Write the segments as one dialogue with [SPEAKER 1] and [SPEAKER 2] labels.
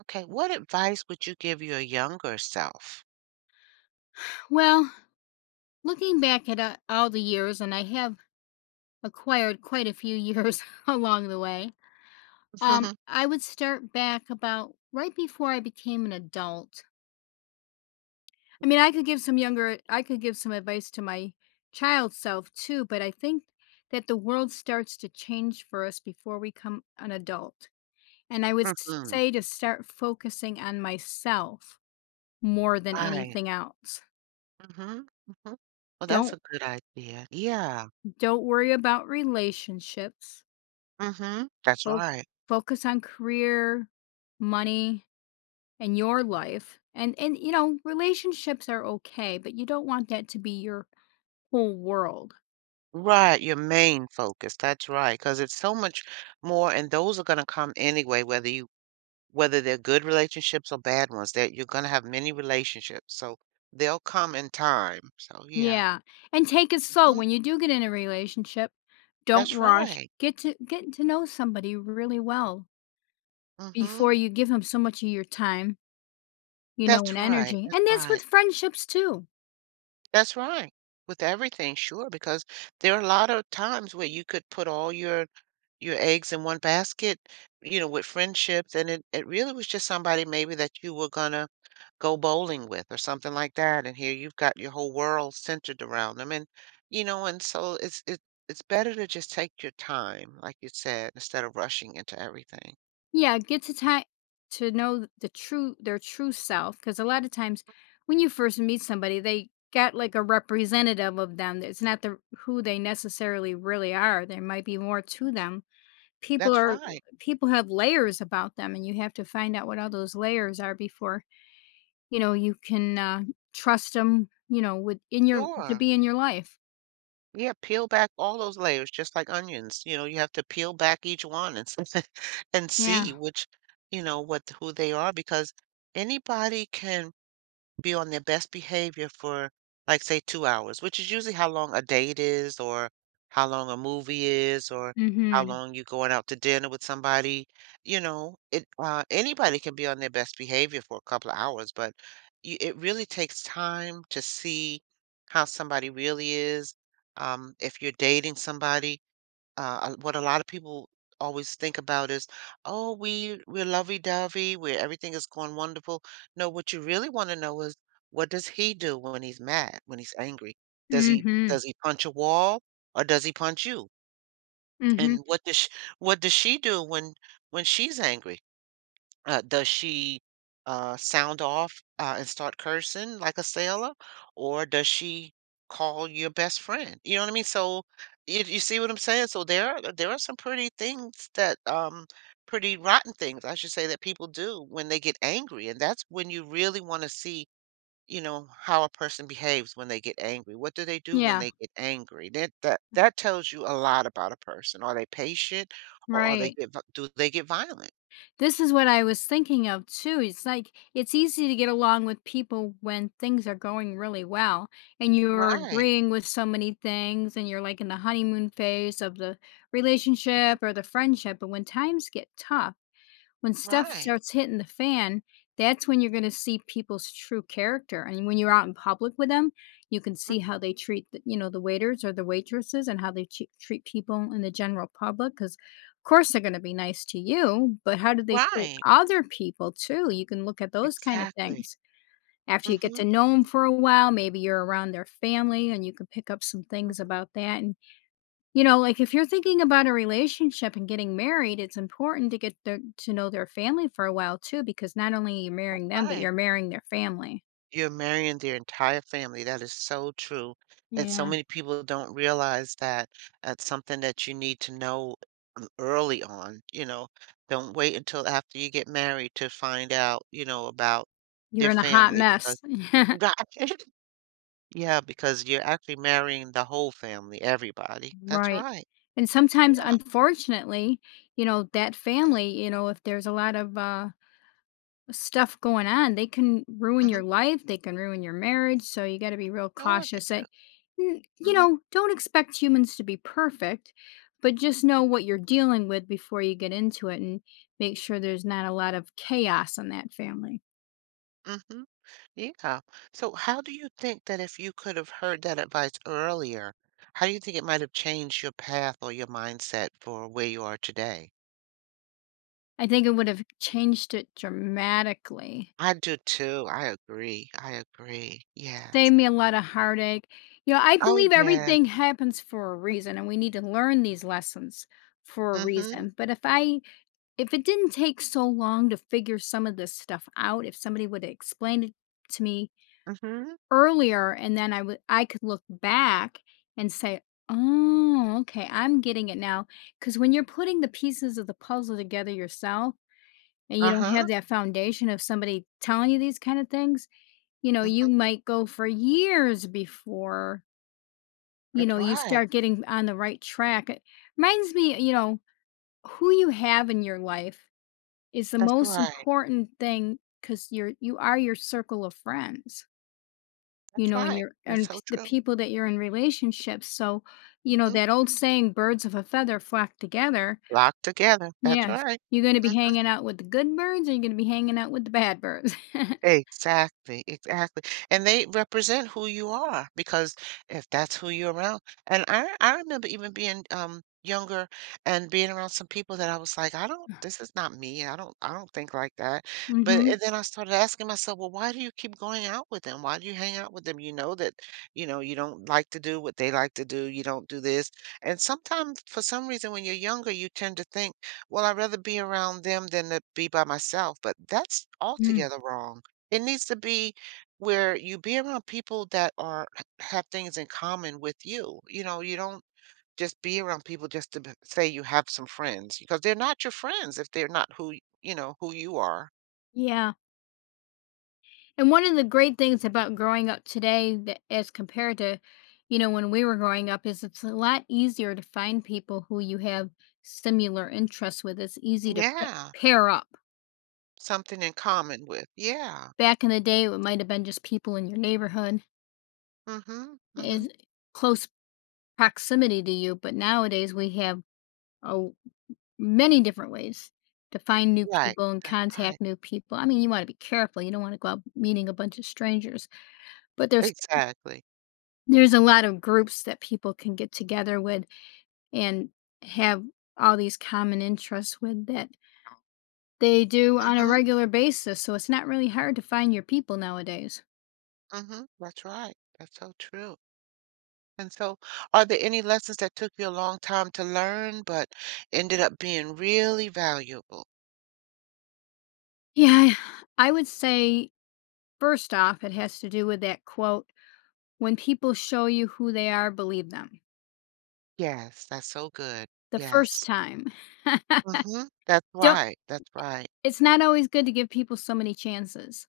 [SPEAKER 1] Okay, what advice would you give your younger self?
[SPEAKER 2] Well, looking back at all the years, and I have acquired quite a few years along the way, I would start back about right before I became an adult. I mean, I could give some advice to my child self too, but I think that the world starts to change for us before we come an adult. And I would
[SPEAKER 1] Mhm.
[SPEAKER 2] say to start focusing on myself more than
[SPEAKER 1] Right.
[SPEAKER 2] anything else.
[SPEAKER 1] Mhm, mhm. Well, that's
[SPEAKER 2] Don't
[SPEAKER 1] a good idea. Yeah.
[SPEAKER 2] don't worry about relationships.
[SPEAKER 1] Mhm. That's
[SPEAKER 2] Fo
[SPEAKER 1] right.
[SPEAKER 2] Focus on career, money, and your life. And you know, relationships are okay, but you don't want that to be your whole world.
[SPEAKER 1] Right, your main focus, that's right. Because it's so much more and those are gonna come anyway, whether they're good relationships or bad ones, that you're gonna have many relationships, so they'll come in time. So, yeah.
[SPEAKER 2] Yeah, and take it slow
[SPEAKER 1] Mhm.
[SPEAKER 2] when you do get in a relationship. Don't
[SPEAKER 1] That's
[SPEAKER 2] rush.
[SPEAKER 1] right.
[SPEAKER 2] Get to know somebody really well
[SPEAKER 1] Mhm.
[SPEAKER 2] before you give 'em so much of your time, you know,
[SPEAKER 1] That's
[SPEAKER 2] and
[SPEAKER 1] right,
[SPEAKER 2] energy,
[SPEAKER 1] that's
[SPEAKER 2] and that's
[SPEAKER 1] right.
[SPEAKER 2] with friendships too.
[SPEAKER 1] That's right. With everything, sure, because there are a lot of times where you could put all your eggs in one basket, you know, with friendships, and it really was just somebody maybe that you were gonna go bowling with or something like that. And here you've got your whole world centered around them. And you know, and so it's better to just take your time, like you said, instead of rushing into everything.
[SPEAKER 2] Yeah, get to ti to know the true their true self. Because a lot of times when you first meet somebody, they got like a representative of them. It's not the who they necessarily really are. There might be more to them. People
[SPEAKER 1] That's
[SPEAKER 2] are
[SPEAKER 1] right.
[SPEAKER 2] people have layers about them, and you have to find out what all those layers are before, you know, you can, trust them. You know, with in your to
[SPEAKER 1] Sure.
[SPEAKER 2] be in your life.
[SPEAKER 1] Yeah, peel back all those layers just like onions, you know, you have to peel back each one and s and see
[SPEAKER 2] Yeah.
[SPEAKER 1] which you know, what who they are because anybody can be on their best behavior for, like, say, 2 hours, which is usually how long a date is or how long a movie is or how
[SPEAKER 2] Mhm.
[SPEAKER 1] long you're going out to dinner with somebody. You know, it anybody can be on their best behavior for a couple of hours, but you it really takes time to see how somebody really is. If you're dating somebody, what a lot of people always think about is, oh, we're lovey-dovey, where everything is going wonderful. No, what you really want to know is what does he do when he's mad, when he's angry?
[SPEAKER 2] Mhm.
[SPEAKER 1] Does he punch a wall or does he punch you?
[SPEAKER 2] Mhm.
[SPEAKER 1] And what does she do when she's angry? Does she sound off and start cursing like a sailor, or does she call your best friend? You know what I mean? So you see what I'm saying? So there are some pretty rotten things I should say that people do when they get angry, and that's when you really want to see you know how a person behaves when they get angry. What do they do when
[SPEAKER 2] Yeah,
[SPEAKER 1] they get angry? That tells you a lot about a person. Are they patient, or are
[SPEAKER 2] right.
[SPEAKER 1] do they get violent?
[SPEAKER 2] This is what I was thinking of too. It's like it's easy to get along with people when things are going really well and you're
[SPEAKER 1] Right.
[SPEAKER 2] agreeing with so many things and you're like in the honeymoon phase of the relationship or the friendship. But when times get tough, when stuff
[SPEAKER 1] Right.
[SPEAKER 2] starts hitting the fan, that's when you're gonna see people's true character, and when you're out in public with them, you can
[SPEAKER 1] Mm,
[SPEAKER 2] see how they treat the you know, the waiters or the waitresses and how they chea treat people in the general public. Because of course, they're gonna be nice to you, but how do they treat
[SPEAKER 1] right.
[SPEAKER 2] other people too? You can look at those kind of
[SPEAKER 1] Exactly.
[SPEAKER 2] things. After you get
[SPEAKER 1] Mm-hmm.
[SPEAKER 2] to know them for a while, maybe you're around their family and you can pick up some things
[SPEAKER 1] Hmm.
[SPEAKER 2] about that. And you know, like if you're thinking about a relationship and getting married, it's important to to know their family for a while too, because not only are you marrying them, but
[SPEAKER 1] Right.
[SPEAKER 2] you're marrying their family.
[SPEAKER 1] You're marrying their entire family. That is so true. And so
[SPEAKER 2] Yeah.
[SPEAKER 1] many people don't realize that that's something that you need to know, early on. You know, don't wait until after you get married to find out, you know, about
[SPEAKER 2] You're
[SPEAKER 1] their
[SPEAKER 2] in a hot
[SPEAKER 1] family because,
[SPEAKER 2] mess.
[SPEAKER 1] yeah, because you're actually marrying the whole family, everybody. That's
[SPEAKER 2] Right.
[SPEAKER 1] right.
[SPEAKER 2] And sometimes,
[SPEAKER 1] Yeah.
[SPEAKER 2] unfortunately, you know, that family, you know, if there's a lot of stuff going on. They can ruin
[SPEAKER 1] Mm-hmm.
[SPEAKER 2] your life, they can ruin your marriage, so you got to be real
[SPEAKER 1] Sure they
[SPEAKER 2] cautious.
[SPEAKER 1] do.
[SPEAKER 2] You
[SPEAKER 1] Mm-hmm.
[SPEAKER 2] know, don't expect humans to be perfect, but just know what you're dealing with before you get into it and make sure there's not a lot of chaos in that family.
[SPEAKER 1] Mm-hmm. Yeah. So how do you think that if you could have heard that advice earlier, how do you think it might have changed your path or your mindset for where you are today?
[SPEAKER 2] I think it would have changed it dramatically.
[SPEAKER 1] I do too. I agree. I agree. Yes.
[SPEAKER 2] Saved me a lot of heartache. You know, I
[SPEAKER 1] Oh,
[SPEAKER 2] believe
[SPEAKER 1] yes.
[SPEAKER 2] everything happens for a reason and we need to learn these lessons for a
[SPEAKER 1] Mm-hmm.
[SPEAKER 2] reason. But if I If it didn't take so long to figure some of this stuff out, if somebody would have explained it to me
[SPEAKER 1] Mm-hmm.
[SPEAKER 2] earlier, and then I could look back and say, "Oh, okay, I'm getting it now." Because when you're putting the pieces of the puzzle together yourself and you don't have
[SPEAKER 1] Uh-huh.
[SPEAKER 2] that foundation of somebody telling you these kind of things, you know, you
[SPEAKER 1] Mm-hmm.
[SPEAKER 2] might go for years before, you
[SPEAKER 1] That's
[SPEAKER 2] know, you
[SPEAKER 1] right.
[SPEAKER 2] start getting on the right track. It reminds me, you know, who you have in your life is the
[SPEAKER 1] That's
[SPEAKER 2] most
[SPEAKER 1] right.
[SPEAKER 2] important thing because 'cause you are your circle of friends, you
[SPEAKER 1] That's
[SPEAKER 2] know, and
[SPEAKER 1] right.
[SPEAKER 2] you're
[SPEAKER 1] That's
[SPEAKER 2] and p
[SPEAKER 1] so
[SPEAKER 2] the
[SPEAKER 1] true.
[SPEAKER 2] people that you're in relationships, so, you know,
[SPEAKER 1] Mm-hmm.
[SPEAKER 2] that old saying, "Birds of a feather flock together."
[SPEAKER 1] Locked together. That's
[SPEAKER 2] Yes,
[SPEAKER 1] right.
[SPEAKER 2] you're gonna be hanging out with the good birds, or you're gonna be hanging out with the bad birds.
[SPEAKER 1] Exactly, exactly, and they represent who you are because if that's who you're around, and I remember even being, younger and being around some people that I was like, "I don't this is not me, I don't think like that," but
[SPEAKER 2] Mhm.
[SPEAKER 1] and then I started asking myself, "Well, why do you keep going out with them? Why do you hang out with them? You know that, you know, you don't like to do what they like to do, you don't do this," and sometimes, for some reason, when you're younger, you tend to think, "Well, I'd rather be around them than to be by myself," but that's
[SPEAKER 2] Mm.
[SPEAKER 1] altogether wrong. It needs to be where you be around people that are have things in common with you. You know, you don't just be around people just to say you have some friends because they're not your friends if they're not you know who you are.
[SPEAKER 2] Yeah. And one of the great things about growing up today that as compared to, you know, when we were growing up is it's a lot easier to find people who you have similar interests with. It's easy to
[SPEAKER 1] Yeah,
[SPEAKER 2] pair up.
[SPEAKER 1] something in common with. Yeah.
[SPEAKER 2] Back in the day, it might have been just people in your neighborhood,
[SPEAKER 1] Mm-hmm. Mm-hmm.
[SPEAKER 2] is close proximity to you, but nowadays we have, oh, many different ways to find new
[SPEAKER 1] Right.
[SPEAKER 2] people and
[SPEAKER 1] That's right.
[SPEAKER 2] contact new people. I mean, you want to be careful. You don't want to go out meeting a bunch of strangers, but
[SPEAKER 1] Exactly.
[SPEAKER 2] there's a lot of groups that people can get together with and have all these common interests with that they do on a
[SPEAKER 1] Mm-hmm.
[SPEAKER 2] regular basis. So it's not really hard to find your people nowadays.
[SPEAKER 1] Mm-hmm. That's right. That's so true. And so, are there any lessons that took you a long time to learn but ended up being really valuable?
[SPEAKER 2] Yeah, I would say, first off, it has to do with that quote, when people show you who they are, believe them
[SPEAKER 1] Yes, that's so good.
[SPEAKER 2] the first
[SPEAKER 1] Yes.
[SPEAKER 2] time.
[SPEAKER 1] Mhm. That's
[SPEAKER 2] Don't,
[SPEAKER 1] right, that's right.
[SPEAKER 2] it's not always good to give people so many chances.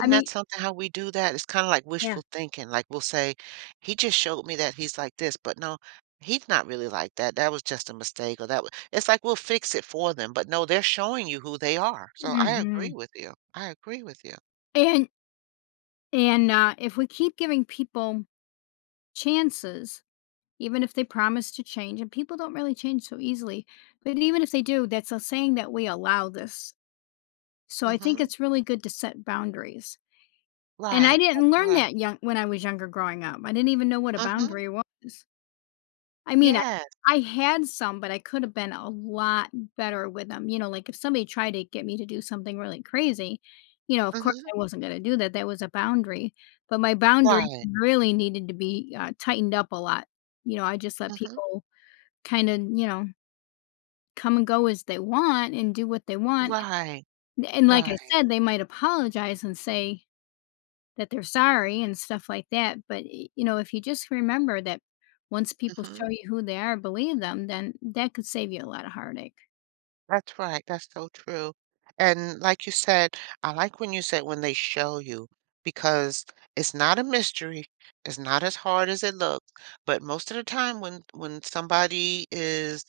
[SPEAKER 2] I
[SPEAKER 1] that
[SPEAKER 2] mean,
[SPEAKER 1] something how we do that? It's kinda like
[SPEAKER 2] yeah.
[SPEAKER 1] wishful thinking, like, we'll say, "He just showed me that he's like this, but no, he's not really like that. That was just a mistake," or that was. It's like we'll fix it for them, but no, they're showing you who they are. So I
[SPEAKER 2] Hmm.
[SPEAKER 1] agree with you. I agree with you.
[SPEAKER 2] And, and if we keep giving people chances, even if they promise to change, and people don't really change so easily. But even if they do, that's a saying that we allow this. So I think
[SPEAKER 1] Mhm.
[SPEAKER 2] it's really good to set boundaries. And I
[SPEAKER 1] Right, that's
[SPEAKER 2] didn't learn
[SPEAKER 1] right.
[SPEAKER 2] that young when I was younger growing up. I didn't even know what a
[SPEAKER 1] Mhm.
[SPEAKER 2] boundary was. I mean,
[SPEAKER 1] Yes.
[SPEAKER 2] I had some, but I could have been a lot better with them. You know, like if somebody tried to get me to do something really crazy, you know, of course
[SPEAKER 1] Mhm.
[SPEAKER 2] I wasn't going to do that. That was a boundary. But my boundary
[SPEAKER 1] Right.
[SPEAKER 2] really needed to be tightened up a lot. You know, I just let
[SPEAKER 1] Mhm.
[SPEAKER 2] people kind of, you know, come and go as they want and do what they want.
[SPEAKER 1] Right.
[SPEAKER 2] And like I
[SPEAKER 1] Right.
[SPEAKER 2] said, they might apologize and say that they're sorry and stuff like that. But, you know, if you just remember that once people
[SPEAKER 1] Mhm.
[SPEAKER 2] show you who they are, believe them, then that could save you a lot of heartache.
[SPEAKER 1] That's right, that's so true. And like you said, I like when you said when they show you, because it's not a mystery, it's not as hard as it looks. But most of the time when somebody is,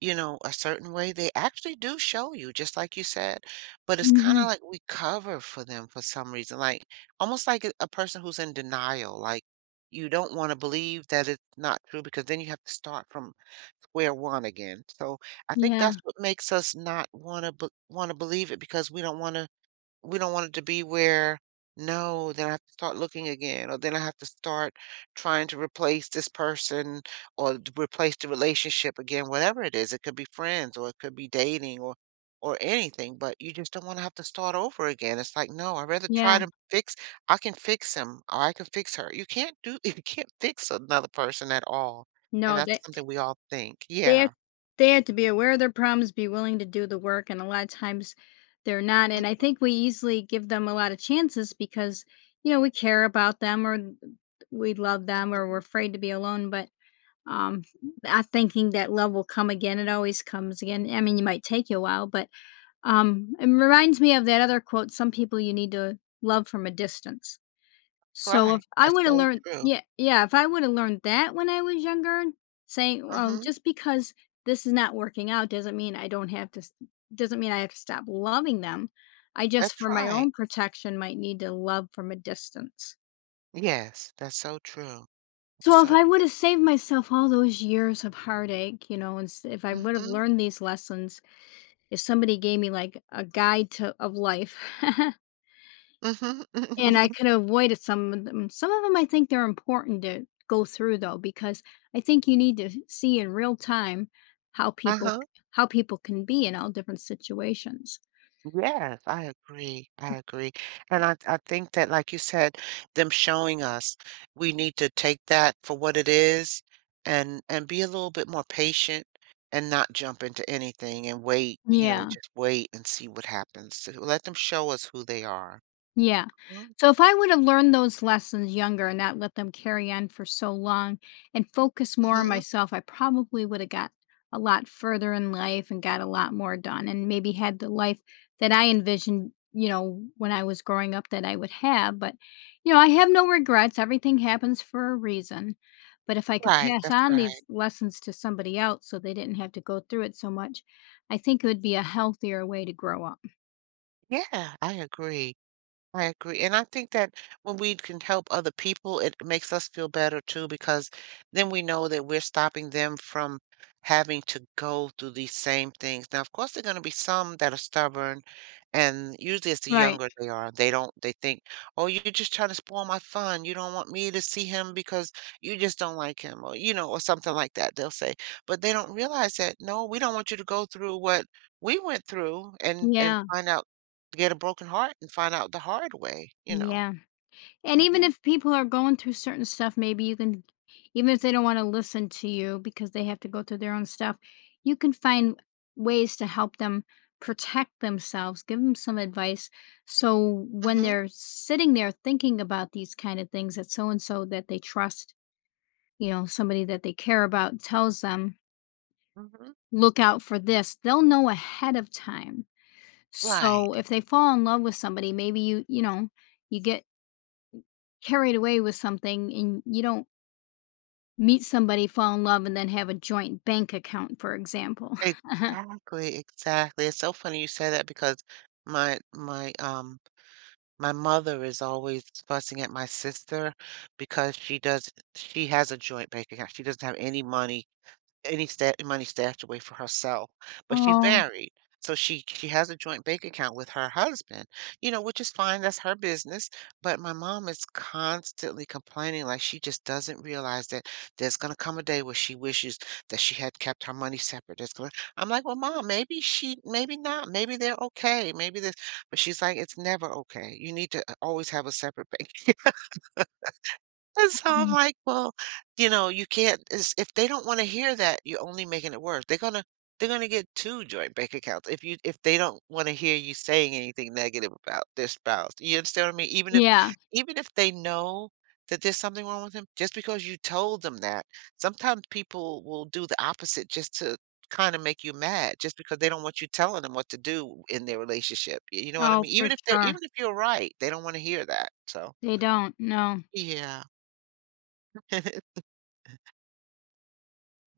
[SPEAKER 1] you know, a certain way, they actually do show you, just like you said. But it's kind
[SPEAKER 2] Hmm.
[SPEAKER 1] of like we cover for them for some reason, like almost like a person who's in denial, like you don't want to believe that it's not true because then you have to start from square one again. So I think
[SPEAKER 2] Yeah.
[SPEAKER 1] that's what makes us not want to want to believe it because we don't want to we don't want it to be where, no, then I have to start looking again, or then I have to start trying to replace this person or to replace the relationship again, whatever it is. It could be friends or it could be dating or anything, but you just don't want to have to start over again. It's like, no, I'd rather try
[SPEAKER 2] Yeah.
[SPEAKER 1] to fix I can fix him or I can fix her. You can't do you can't fix another person at all. And
[SPEAKER 2] No,
[SPEAKER 1] that's
[SPEAKER 2] that.
[SPEAKER 1] something we all think.
[SPEAKER 2] They have,
[SPEAKER 1] Yeah.
[SPEAKER 2] they have to be aware of their problems, be willing to do the work, and a lot of times they're not, and I think we easily give them a lot of chances because, you know, we care about them or th we love them or we're
[SPEAKER 1] Mhm.
[SPEAKER 2] afraid to be alone, but, um, not thinking that love will come again, it always comes again. I mean, it might take you a while, but, it reminds me of that other quote, "Some people you need to love from a distance." So if
[SPEAKER 1] Right.
[SPEAKER 2] I
[SPEAKER 1] That's
[SPEAKER 2] woulda
[SPEAKER 1] so
[SPEAKER 2] learned,
[SPEAKER 1] true.
[SPEAKER 2] yeah, yeah, if I woulda learned that when I was younger, saying, "Well,
[SPEAKER 1] Hmm.
[SPEAKER 2] just because this is not working out doesn't mean I have to stop loving them. I just,
[SPEAKER 1] That's
[SPEAKER 2] for my
[SPEAKER 1] right.
[SPEAKER 2] own protection, might need to love from a distance."
[SPEAKER 1] Yes, that's so true.
[SPEAKER 2] So if
[SPEAKER 1] So
[SPEAKER 2] I woulda saved myself all those years of heartache, you know, and s if I would've
[SPEAKER 1] mhm,
[SPEAKER 2] learned these lessons, if somebody gave me, like, a guide to of life.
[SPEAKER 1] mhm,
[SPEAKER 2] And I could have avoided some of them. Some of them I think they're important to go through though, because I think you need to see in real time how people
[SPEAKER 1] uh-huh.
[SPEAKER 2] how people can be in all different situations.
[SPEAKER 1] Yes, I agree, and I think that, like you said, them showing us, we need to take that for what it is and be a little bit more patient and not jump into anything and wait, you know,
[SPEAKER 2] Yeah.
[SPEAKER 1] just wait and see what happens. So let them show us who they are.
[SPEAKER 2] Yeah.
[SPEAKER 1] Mhm,
[SPEAKER 2] So if I would have learned those lessons younger and not let them carry on for so long and focus more on
[SPEAKER 1] mhm.
[SPEAKER 2] myself, I probably would have got a lot further in life and got a lot more done and maybe had the life that I envisioned, you know, when I was growing up that I would have. But, you know, I have no regrets. Everything happens for a reason. But if I could
[SPEAKER 1] Right,
[SPEAKER 2] pass
[SPEAKER 1] that's
[SPEAKER 2] on
[SPEAKER 1] right.
[SPEAKER 2] these lessons to somebody else so they didn't have to go through it so much, I think it would be a healthier way to grow up.
[SPEAKER 1] Yeah, I agree. I agree. And I think that when we can help other people, it makes us feel better too, because then we know that we're stopping them from having to go through these same things. Now, of course, there are going to be some that are stubborn, and usually it's the
[SPEAKER 2] Right.
[SPEAKER 1] younger they are. They don't, they think, oh, you're just trying to spoil my fun. You don't want me to see him because you just don't like him, or, you know, or something like that, they'll say. But they don't realize that, no, we don't want you to go through what we went through and
[SPEAKER 2] Yeah.
[SPEAKER 1] find out get a broken heart and find out the hard way, you know?
[SPEAKER 2] Yeah. And even
[SPEAKER 1] Mhm,
[SPEAKER 2] if people are going through certain stuff, maybe you can, even if they don't want to listen to you because they have to go through their own stuff, you can find ways to help them protect themselves, give them some advice. So when
[SPEAKER 1] mhm,
[SPEAKER 2] they're sitting there thinking about these kind of things, that so and so that they trust, you know, somebody that they care about tells them,
[SPEAKER 1] mhm.
[SPEAKER 2] look out for this, they'll know ahead of time.
[SPEAKER 1] Right.
[SPEAKER 2] So if they fall in love with somebody, maybe you, you know, you get carried away with something and you don't. Meet somebody, fall in love, and then have a joint bank account, for example.
[SPEAKER 1] Exactly, exactly. It's so funny you say that because my my, um my mother is always fussing at my sister because she has a joint bank account. She doesn't have any money, any stat money stashed away for herself, but she's
[SPEAKER 2] Oh,
[SPEAKER 1] married, so she has a joint bank account with her husband, you know, which is fine, that's her business, but my mom is constantly complaining like she just doesn't realize that there's gonna come a day where she wishes that she had kept her money separate. There's gonna I'm like, "Well, mom, maybe she maybe not. Maybe they're okay. Maybe this," but she's like, "It's never okay. You need to, always have a separate bank," and so I'm
[SPEAKER 2] um.
[SPEAKER 1] like, well, you know, you can't is if they don't want to hear that, you're only making it worse. They're gonna get two joint bank accounts if you if they don't want to hear you saying anything negative about their spouse. You understand what I mean?
[SPEAKER 2] Yeah.
[SPEAKER 1] Even if they know that there's something wrong with them, just because you told them that, sometimes people will do the opposite just to kind of make you mad, just because they don't want you telling them what to do in their relationship. You know what I
[SPEAKER 2] Oh,
[SPEAKER 1] mean?
[SPEAKER 2] for sure.
[SPEAKER 1] Even if you're right, they don't want to hear that. So
[SPEAKER 2] They don't, no.
[SPEAKER 1] yeah.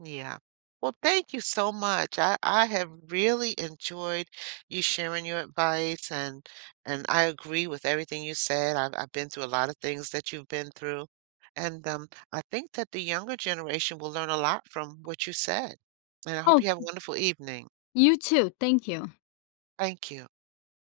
[SPEAKER 1] Yeah. Well, thank you so much. I have really enjoyed you sharing your advice and I agree with everything you said. I've been through a lot of things that you've been through. And I think that the younger generation will learn a lot from what you said. And I hope
[SPEAKER 2] Oh,
[SPEAKER 1] you have a wonderful evening.
[SPEAKER 2] you too, thank you.
[SPEAKER 1] Thank you.